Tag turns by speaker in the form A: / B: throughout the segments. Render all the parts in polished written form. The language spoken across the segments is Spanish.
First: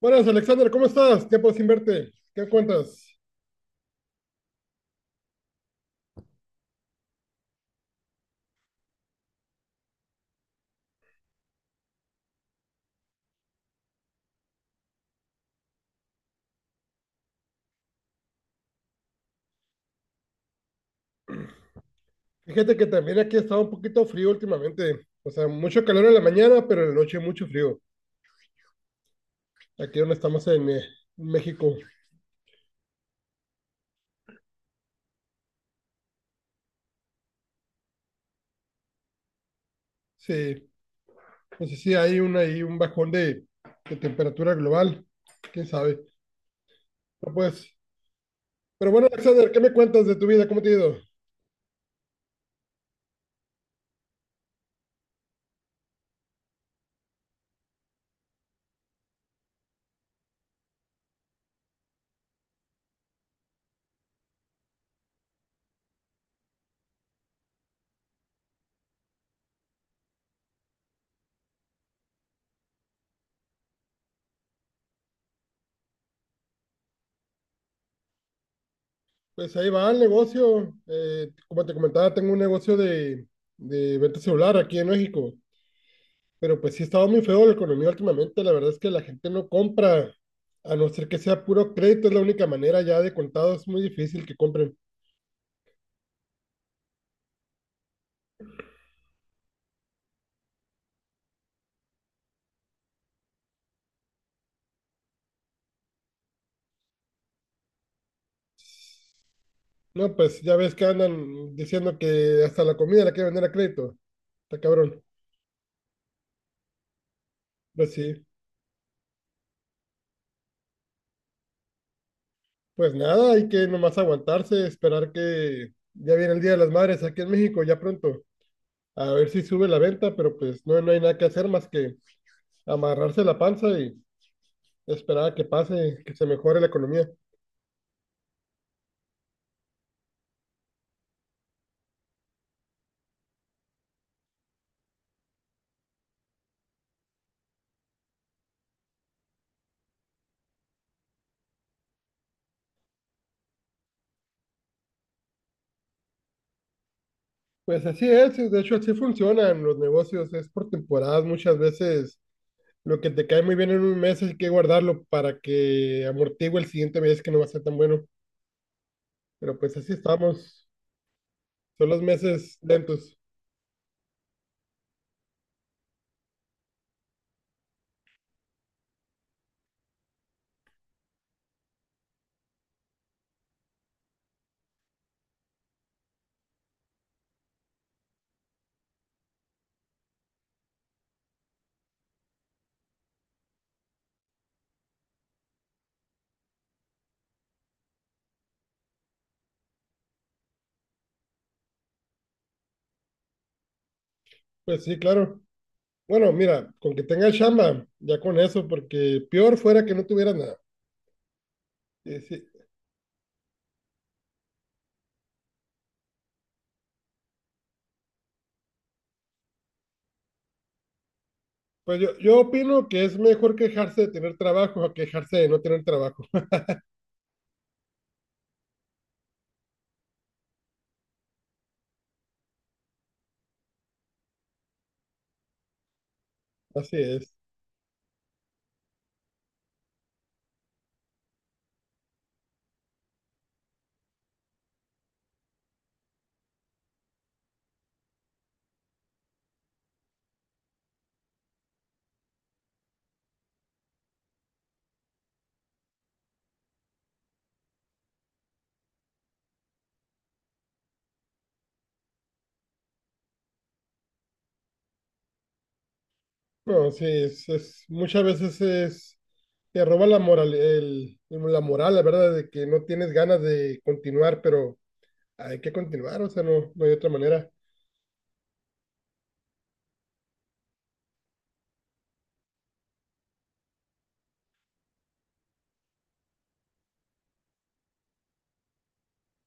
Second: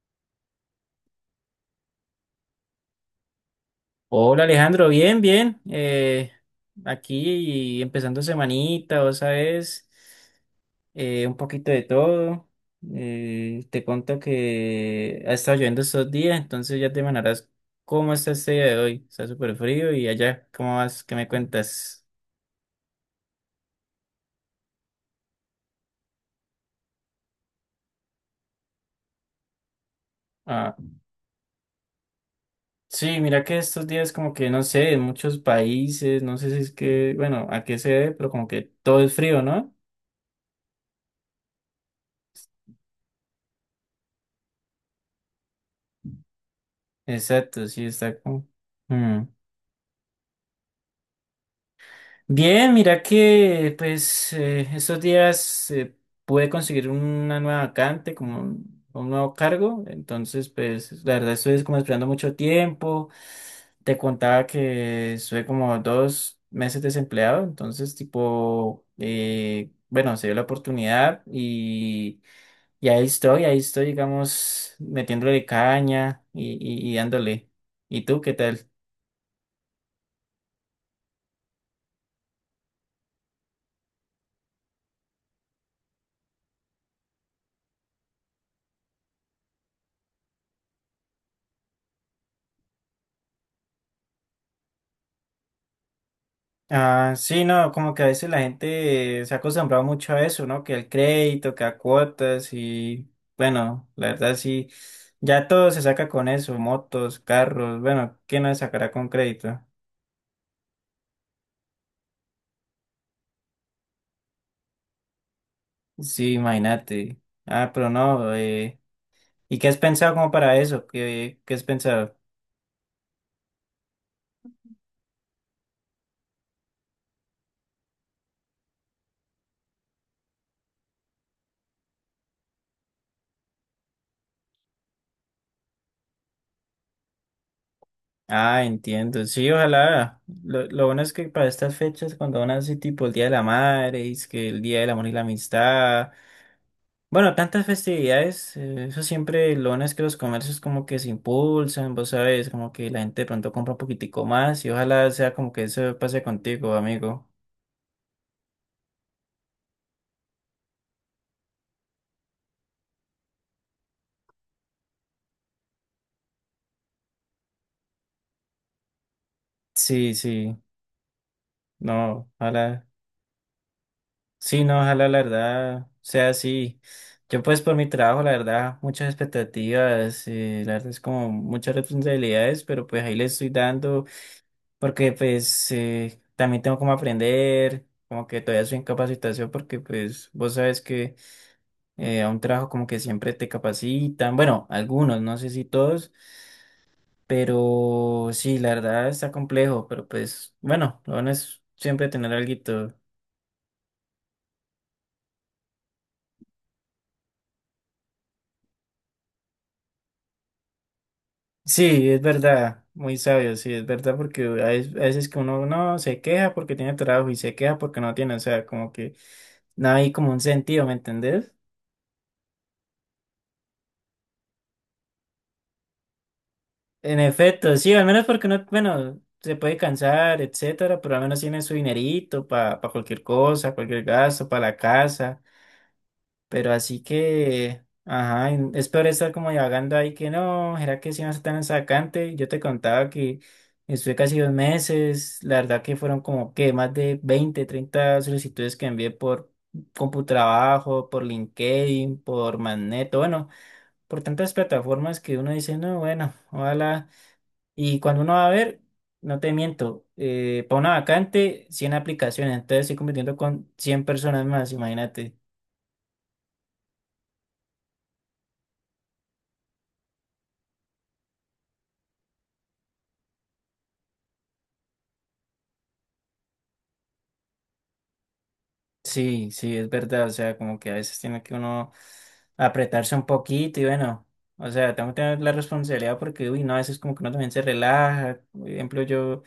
A: Buenas, Alexander, ¿cómo estás? Tiempo sin verte. ¿Qué cuentas?
B: Hola Alejandro, bien, bien. Aquí empezando semanita, vos sabes, un poquito de todo. Te cuento que ha estado lloviendo estos días, entonces ya te imaginarás cómo está este día de hoy. Está súper frío y allá, ¿cómo vas? ¿Qué me cuentas?
A: Fíjate que también aquí ha estado un poquito frío últimamente. O sea, mucho calor en la mañana, pero en la noche mucho frío. Aquí donde estamos en
B: Ah,
A: México.
B: sí, mira que estos días como que no sé, en muchos países, no sé si es que, bueno, a qué se debe, pero como que todo es frío, ¿no?
A: Sí, no sé si hay ahí un bajón de temperatura global. ¿Quién sabe? No,
B: Exacto,
A: pues.
B: sí, está como...
A: Pero bueno,
B: Mm.
A: Alexander, ¿qué me cuentas de tu vida? ¿Cómo te ha ido?
B: Bien, mira que pues estos días pude conseguir una nueva vacante, como un nuevo cargo, entonces pues la verdad estoy como esperando mucho tiempo, te contaba que estuve como 2 meses desempleado, entonces tipo, bueno, se dio la oportunidad y ahí estoy digamos metiéndole caña y dándole. ¿Y tú qué tal?
A: Pues ahí va el negocio. Como te comentaba, tengo un negocio de venta celular aquí en México. Pero pues sí ha estado muy feo la economía últimamente. La verdad es que la gente no compra, a no ser que sea puro crédito, es la única manera ya de contado. Es muy difícil que compren.
B: Ah, sí, no, como que a veces la gente se ha acostumbrado mucho a eso, ¿no? Que el crédito, que a cuotas y bueno, la verdad sí, ya todo se saca con eso, motos, carros, bueno, ¿qué no se sacará con crédito?
A: No, pues ya ves que andan diciendo que hasta la comida la quieren vender a crédito. Está cabrón.
B: Sí, imagínate. Ah, pero
A: Pues sí.
B: no, ¿y qué has pensado como para eso? ¿Qué, qué has pensado?
A: Pues nada, hay que nomás aguantarse, esperar que ya viene el Día de las Madres aquí en México, ya pronto. A ver si sube la venta, pero pues no, no hay nada que hacer más que amarrarse la panza y esperar a que pase, que se mejore la economía.
B: Ah, entiendo, sí, ojalá. Lo bueno es que para estas fechas, cuando van así tipo el Día de la Madre, y es que el Día del Amor y la Amistad. Bueno, tantas festividades, eso siempre lo bueno es que los comercios como que se impulsan, vos sabes, como que la gente de pronto compra un poquitico más y ojalá sea como que eso pase contigo, amigo.
A: Pues así es, de hecho así funcionan los negocios, es por temporadas muchas veces lo que te cae muy bien en un mes hay que guardarlo para que amortigue el siguiente mes que no va a ser tan bueno, pero pues así
B: Sí,
A: estamos, son los
B: no,
A: meses
B: ojalá,
A: lentos,
B: sí, no, ojalá la verdad sea así. Yo pues por mi trabajo, la verdad, muchas expectativas, la verdad es como muchas responsabilidades, pero pues ahí le estoy dando porque pues también tengo como aprender, como que todavía soy en capacitación porque pues vos sabes que... A un trabajo como que siempre te capacitan, bueno, algunos, no sé si todos, pero sí, la verdad está complejo, pero pues bueno, lo bueno es siempre tener alguito.
A: pues sí, claro. Bueno, mira, con que tengas chamba, ya con eso, porque peor fuera que no tuviera nada.
B: Sí,
A: Sí,
B: es
A: sí.
B: verdad, muy sabio, sí, es verdad, porque a veces que uno no se queja porque tiene trabajo y se queja porque no tiene, o sea, como que no hay como un sentido, ¿me entendés?
A: Pues yo opino que es mejor quejarse de tener trabajo a quejarse de no tener trabajo,
B: En efecto, sí, al menos porque no, bueno, se puede cansar, etcétera, pero al menos tiene su dinerito para cualquier cosa, cualquier gasto, para la casa. Pero
A: así
B: así
A: es.
B: que, ajá, es peor estar como divagando ahí que no, ¿será que sí va a ser tan sacante? Yo te contaba que estuve casi 2 meses, la verdad que fueron como que más de 20, 30 solicitudes que envié por CompuTrabajo, por LinkedIn, por Magneto, bueno, por tantas plataformas que uno dice, no, bueno, ojalá. Y cuando uno va a ver, no te miento, para una vacante, 100 aplicaciones, entonces estoy compitiendo con 100 personas más, imagínate.
A: No, sí, muchas veces es, te roba la moral, la moral, la verdad, de que no tienes ganas de continuar, pero hay que continuar, o sea, no, no hay otra manera.
B: Sí, sí, es verdad, o sea, como que a veces tiene que uno apretarse un poquito y bueno, o sea, tengo que tener la responsabilidad porque, uy, no, a veces como que uno también se relaja, por ejemplo, yo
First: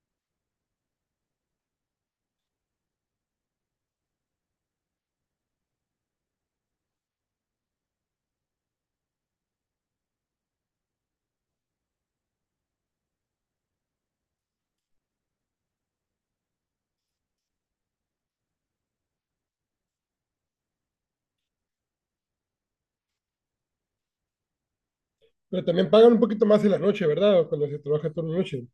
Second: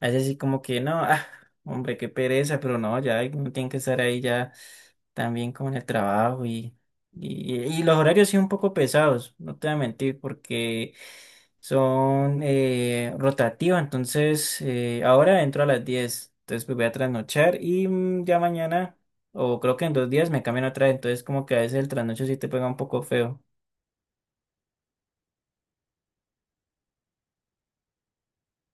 B: a veces sí como que no, ah, hombre, qué pereza, pero no, ya uno tiene que estar ahí ya también como en el trabajo y los horarios sí un poco pesados, no te voy a mentir, porque son rotativos, entonces ahora entro a las 10, entonces pues voy a trasnochar y ya mañana o creo que en 2 días me cambian otra vez, entonces como que a veces el trasnocho sí te pega un poco feo.
A: Pero también pagan un poquito más en la noche, ¿verdad? Cuando se trabaja turno de noche.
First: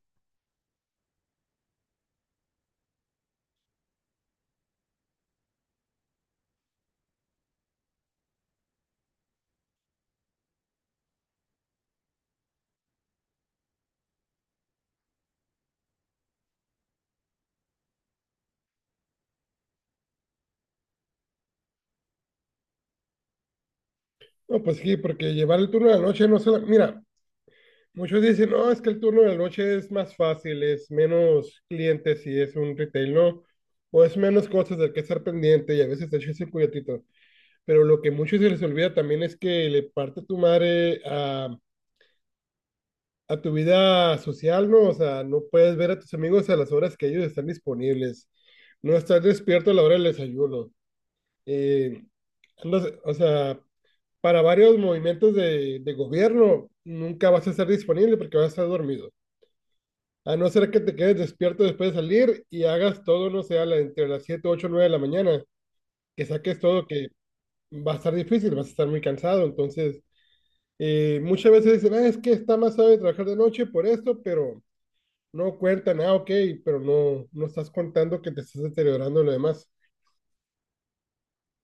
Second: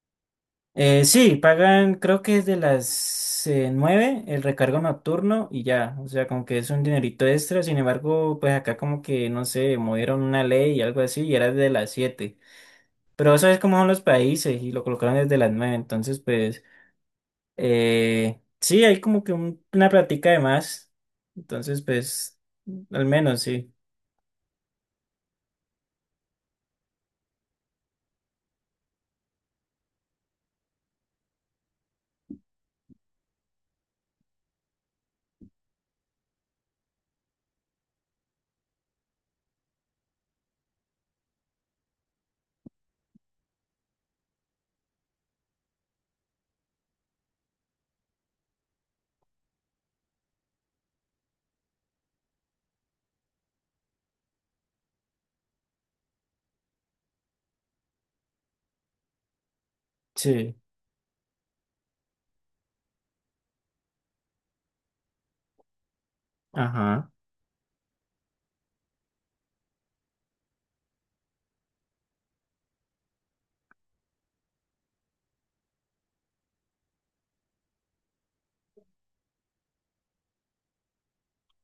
B: Sí, pagan, creo que es de las 9 el recargo nocturno y ya, o sea, como que es un dinerito extra, sin embargo, pues acá como que, no sé, movieron una ley y algo así y era de las 7, pero sabes cómo son los países y lo colocaron desde las 9, entonces pues, sí, hay como que una plática de más, entonces pues, al menos sí,
A: No, pues sí, porque llevar el turno de la noche no solo, mira, muchos dicen, no, es que el turno de la noche es más fácil, es menos clientes si es un retail, ¿no? O es menos cosas del que estar pendiente y a veces te echas un cuyatito. Pero lo que muchos se les olvida también es que le parte tu madre a tu vida social, ¿no? O sea, no puedes ver a tus amigos a las horas que ellos están disponibles. No estás despierto a la hora del desayuno. Eh, o sea, para varios movimientos de gobierno nunca vas a estar disponible porque vas a estar dormido. A no
B: sí,
A: ser que te quedes despierto después de salir y hagas todo, no sé, entre las 7, 8, 9 de la mañana, que saques todo, que
B: ajá.
A: va a estar difícil, vas a estar muy cansado. Entonces, muchas veces dicen, ah, es que está más sabe trabajar de noche por esto, pero no cuentan, ah, ok, pero no estás contando que te estás deteriorando lo demás.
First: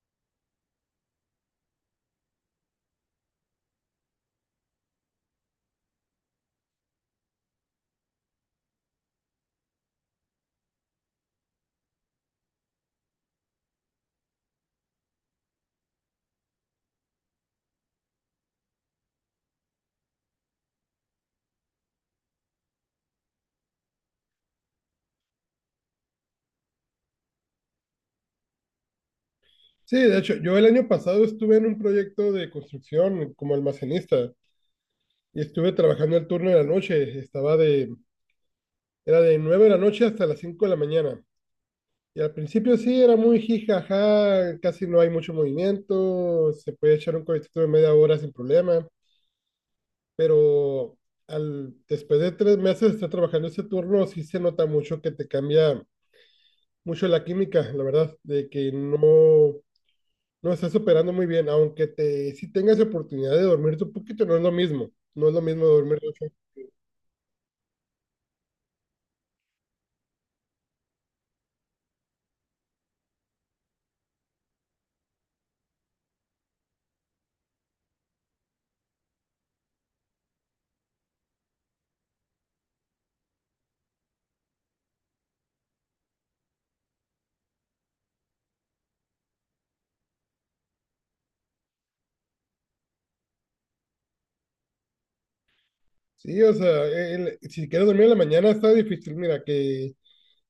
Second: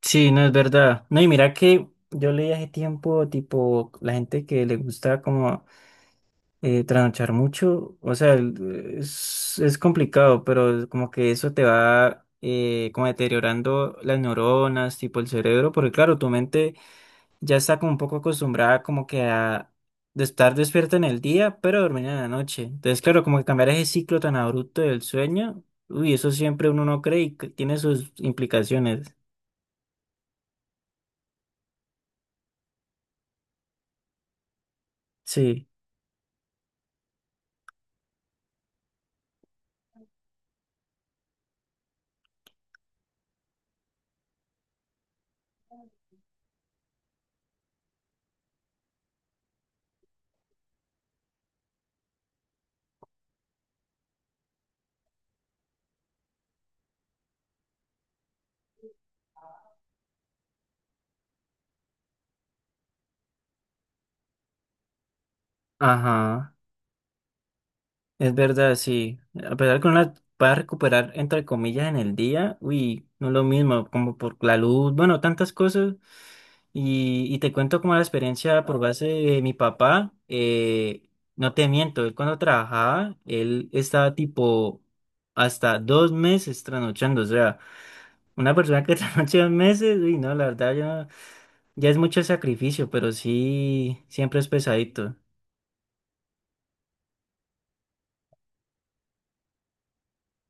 B: Sí, no es verdad. No, y mira que yo leí hace tiempo, tipo, la gente que le gusta como trasnochar mucho, o sea, es complicado, pero como que eso te va como deteriorando las neuronas, tipo el cerebro, porque claro, tu mente ya está como un poco acostumbrada como que a de estar despierta en el día, pero dormir en la noche. Entonces, claro, como que cambiar ese ciclo tan abrupto del sueño, uy, eso siempre uno no cree y que tiene sus implicaciones.
A: Sí, de hecho, yo el año pasado estuve en un proyecto de construcción como almacenista y
B: Sí,
A: estuve trabajando el turno de la noche, estaba de, era de 9 de la noche hasta las 5 de la mañana. Y al principio sí, era muy jijaja, casi no hay mucho movimiento, se puede echar un cohetito de media hora sin problema. Pero después de 3 meses de estar trabajando ese turno, sí se nota mucho que te cambia mucho la química, la verdad, de que no, no estás operando muy bien, aunque te, si tengas oportunidad de dormirte un poquito, no es lo mismo, no es lo mismo dormir ocho.
B: ajá. Es verdad, sí. A pesar que uno la va a recuperar, entre comillas, en el día, uy, no es lo mismo, como por la luz, bueno, tantas cosas. Y te cuento como la experiencia por base de mi papá. No te miento, él cuando trabajaba, él estaba tipo hasta 2 meses trasnochando. O sea, una persona que trasnocha 2 meses, uy, no, la verdad ya, ya es mucho sacrificio, pero sí, siempre es pesadito.
A: Sí, o sea, si quieres dormir en la mañana está difícil, mira, que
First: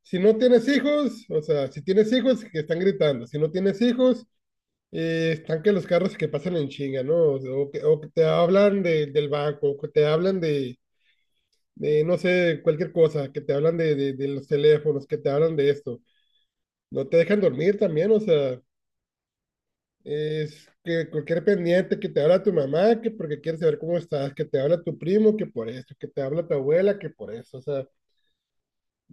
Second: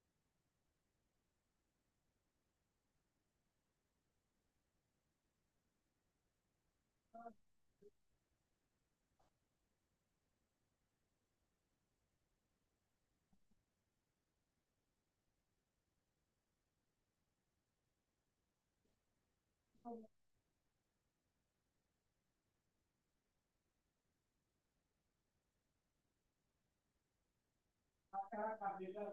A: si no tienes hijos, o sea, si tienes hijos, que están gritando, si no tienes hijos, están que los carros que pasan en chinga, ¿no? O que te hablan del banco, o que te hablan de, no sé, cualquier cosa, que te hablan de los teléfonos, que te hablan de esto. No te dejan dormir también, o sea, es que cualquier pendiente que te habla tu mamá, que porque quiere saber cómo estás, que te habla tu primo, que por esto, que te habla tu abuela, que por eso, o sea,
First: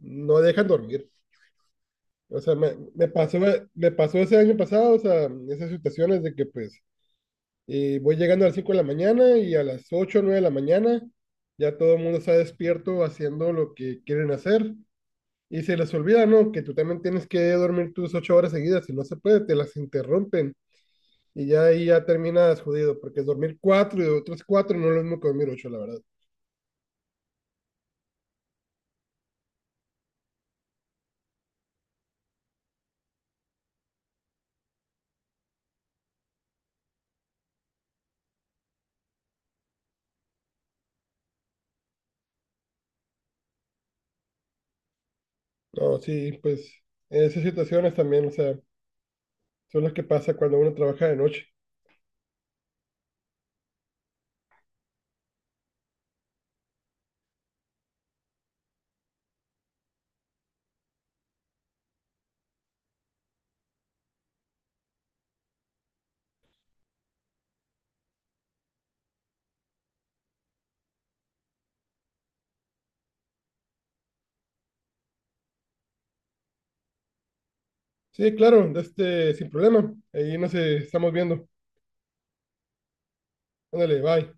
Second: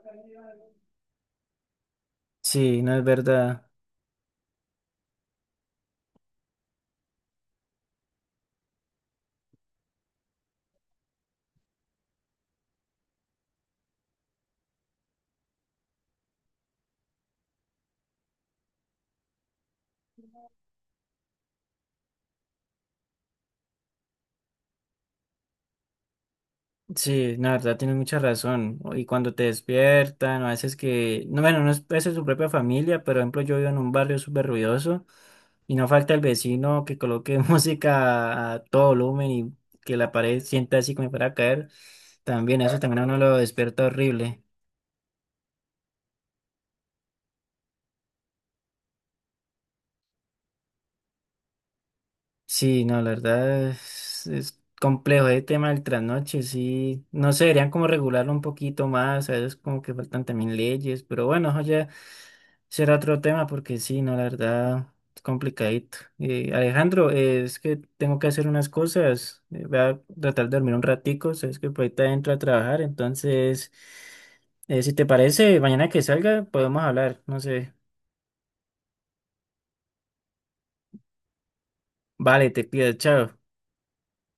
A: no dejan dormir. O sea,
B: Sí, no es verdad.
A: me pasó ese año pasado, o sea, esas situaciones de que pues voy llegando a las 5 de la mañana y a las 8 o 9 de la mañana ya todo el mundo está despierto haciendo lo que quieren hacer. Y se les olvida, ¿no? Que tú también tienes que dormir tus 8 horas seguidas. Si no se puede, te las interrumpen. Y ya ahí ya terminas jodido, porque dormir cuatro y otras cuatro no es lo mismo que dormir ocho, la verdad.
B: Sí, la verdad tienes mucha razón. Y cuando te despiertan, o a veces que, no, bueno, no es a veces su propia familia, pero por ejemplo yo vivo en un barrio súper ruidoso y no falta el vecino que coloque música a todo volumen y que la pared sienta así como para caer. También eso también a uno lo despierta horrible.
A: No, sí, pues esas situaciones también, o sea, son las que pasa cuando uno trabaja de noche.
B: Sí, no, la verdad es complejo el tema del trasnoche, sí, no sé, deberían como regularlo un poquito más, a veces como que faltan también leyes, pero bueno, eso ya será otro tema porque sí, no, la verdad es complicadito. Alejandro, es que tengo que hacer unas cosas, voy a tratar de dormir un ratico, sabes que por ahorita entro a trabajar, entonces, si te parece, mañana que salga podemos hablar, no sé,
A: Sí, claro, este, sin problema. Ahí nos estamos viendo.
B: vale, te pido, chao.
A: Ándale, bye.